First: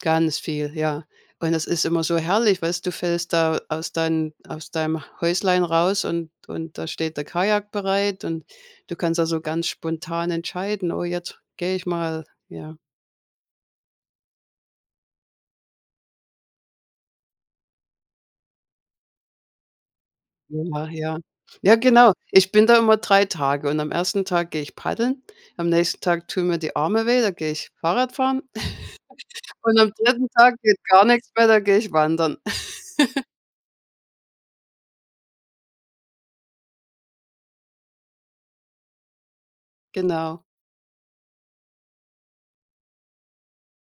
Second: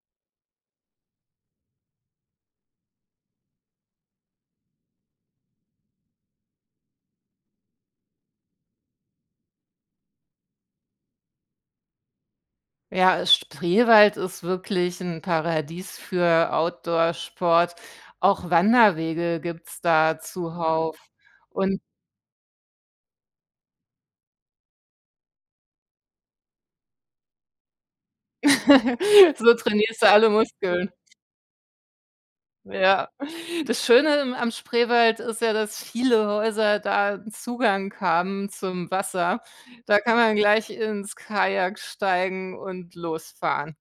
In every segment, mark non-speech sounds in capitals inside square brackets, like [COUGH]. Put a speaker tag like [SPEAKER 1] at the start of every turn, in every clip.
[SPEAKER 1] Ganz viel, ja. Und es ist immer so herrlich, weißt, du fällst da aus deinen aus deinem Häuslein raus und und da steht der Kajak bereit und du kannst, also, ganz spontan entscheiden: „Oh, jetzt gehe ich mal,“ ja.
[SPEAKER 2] Ja, äh, Spreewald ist wirklich 'n Paradies für Outdoor-Sport. Auch Wanderwege gibt's da
[SPEAKER 1] Oha,
[SPEAKER 2] zuhauf.
[SPEAKER 1] ja, ja,
[SPEAKER 2] Und
[SPEAKER 1] genau. Ich bin da immer 3 Tage und am 1. Tag gehe ich paddeln, am nächsten Tag tun mir die Arme weh, da gehe ich Fahrrad fahren
[SPEAKER 2] [LAUGHS]
[SPEAKER 1] [GIGGLES]
[SPEAKER 2] So
[SPEAKER 1] und am
[SPEAKER 2] trainierst du
[SPEAKER 1] 3.
[SPEAKER 2] alle
[SPEAKER 1] Tag geht
[SPEAKER 2] Muskeln.
[SPEAKER 1] gar nichts mehr, da gehe ich wandern.
[SPEAKER 2] Ja,
[SPEAKER 1] [GIGGLES]
[SPEAKER 2] das Schöne, ähm, am Spreewald ist ja, dass viele Häuser da 'n Zugang haben zum Wasser. Da kann man
[SPEAKER 1] Genau.
[SPEAKER 2] gleich ins Kajak steigen und losfahren.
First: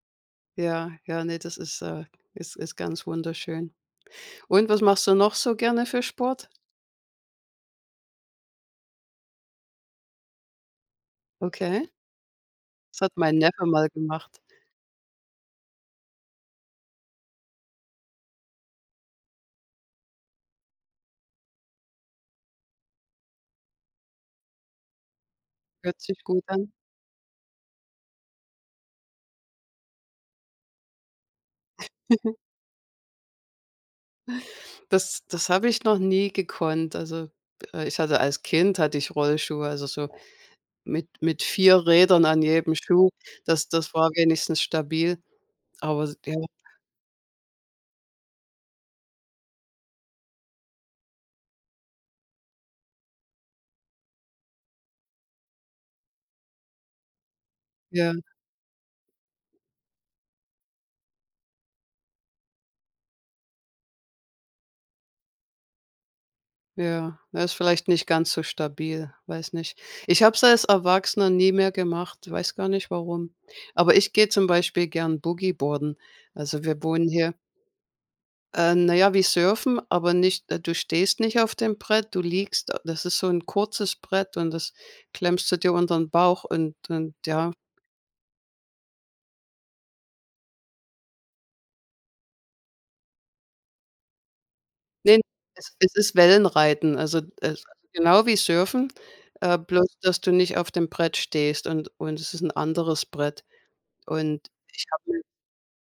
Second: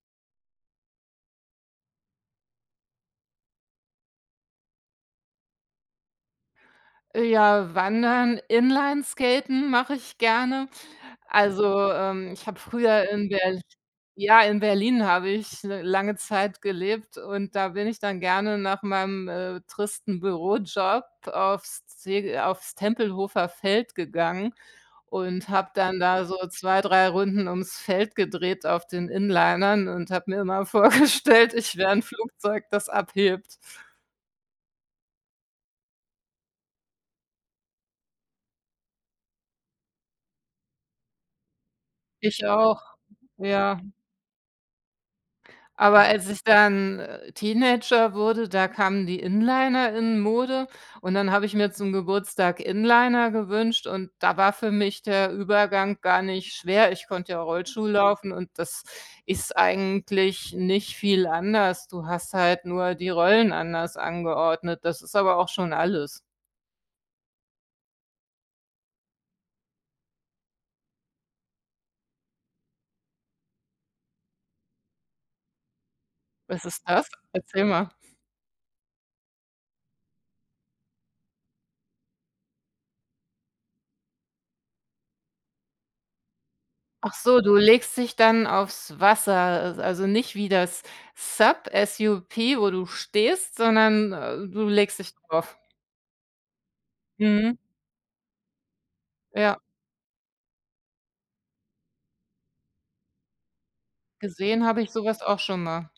[SPEAKER 1] Ja, ja, ne, das ist äh, es ist ganz wunderschön. Und was machst du noch so gerne für Sport?
[SPEAKER 2] Äh, ja, Wandern, Inlineskaten mache ich gerne.
[SPEAKER 1] Okay.
[SPEAKER 2] Also, ähm, ich habe
[SPEAKER 1] Das
[SPEAKER 2] früher
[SPEAKER 1] hat
[SPEAKER 2] in
[SPEAKER 1] mein
[SPEAKER 2] Berl
[SPEAKER 1] Neffe mal gemacht.
[SPEAKER 2] ja, in Berlin habe ich l lange Zeit gelebt und da bin ich dann gerne nach meinem, äh, tristen Bürojob aufs Ze aufs Tempelhofer Feld gegangen und habe
[SPEAKER 1] Hört
[SPEAKER 2] dann
[SPEAKER 1] sich
[SPEAKER 2] da so
[SPEAKER 1] gut an.
[SPEAKER 2] 2, 3 Runden ums Feld gedreht auf den Inlinern und habe mir immer vorgestellt, ich wär 'n
[SPEAKER 1] [CHUCKLES]
[SPEAKER 2] Flugzeug, das abhebt.
[SPEAKER 1] Das das habe ich noch nie gekonnt. Also, äh, ich hatte als Kind hatte ich Rollschuhe, also, so mit mit 4 Rädern an
[SPEAKER 2] Ich
[SPEAKER 1] jedem
[SPEAKER 2] auch,
[SPEAKER 1] Schuh. Das
[SPEAKER 2] ja.
[SPEAKER 1] das war wenigstens stabil.
[SPEAKER 2] Aber
[SPEAKER 1] Aber s
[SPEAKER 2] als
[SPEAKER 1] ja.
[SPEAKER 2] ich dann, äh, Teenager wurde, da kamen die Inliner in Mode und dann habe ich mir zum Geburtstag Inliner gewünscht und da war für mich der Übergang gar nicht schwer. Ich konnte ja Rollschuhe
[SPEAKER 1] Ja.
[SPEAKER 2] laufen und das ist eigentlich nicht viel anders. Du hast halt nur die Rollen anders angeordnet, das ist aber auch schon alles.
[SPEAKER 1] Ja, äh, ist vielleicht nicht ganz so stabil, weiß nicht. Ich habe es als Erwachsener nie mehr gemacht, weiß gar nicht warum. Aber ich gehe zum Beispiel gern Boogieboarden. Also,
[SPEAKER 2] Was
[SPEAKER 1] wir
[SPEAKER 2] ist
[SPEAKER 1] wohnen
[SPEAKER 2] das?
[SPEAKER 1] hier
[SPEAKER 2] Erzähl mal.
[SPEAKER 1] Äh, na ja, wie surfen, aber nicht äh, du stehst nicht auf dem Brett. Du liegst das ist so 'n kurzes Brett und das klemmst du dir unter ’n Bauch und
[SPEAKER 2] Ach
[SPEAKER 1] und
[SPEAKER 2] so,
[SPEAKER 1] ja.
[SPEAKER 2] du legst dich dann aufs Wasser, al also, nicht wie das SUP, S-U-P, wo du stehst, sondern, äh, du legst dich
[SPEAKER 1] Ne,
[SPEAKER 2] drauf.
[SPEAKER 1] es es ist Wellenreiten, also,
[SPEAKER 2] Mhm.
[SPEAKER 1] es genau wie Surfen, äh,
[SPEAKER 2] Ja.
[SPEAKER 1] bloß dass du nicht auf dem Brett stehst und und es ist 'n anderes Brett. Und
[SPEAKER 2] Gesehen habe
[SPEAKER 1] ich
[SPEAKER 2] ich
[SPEAKER 1] habe ’ne
[SPEAKER 2] sowas auch schon mal.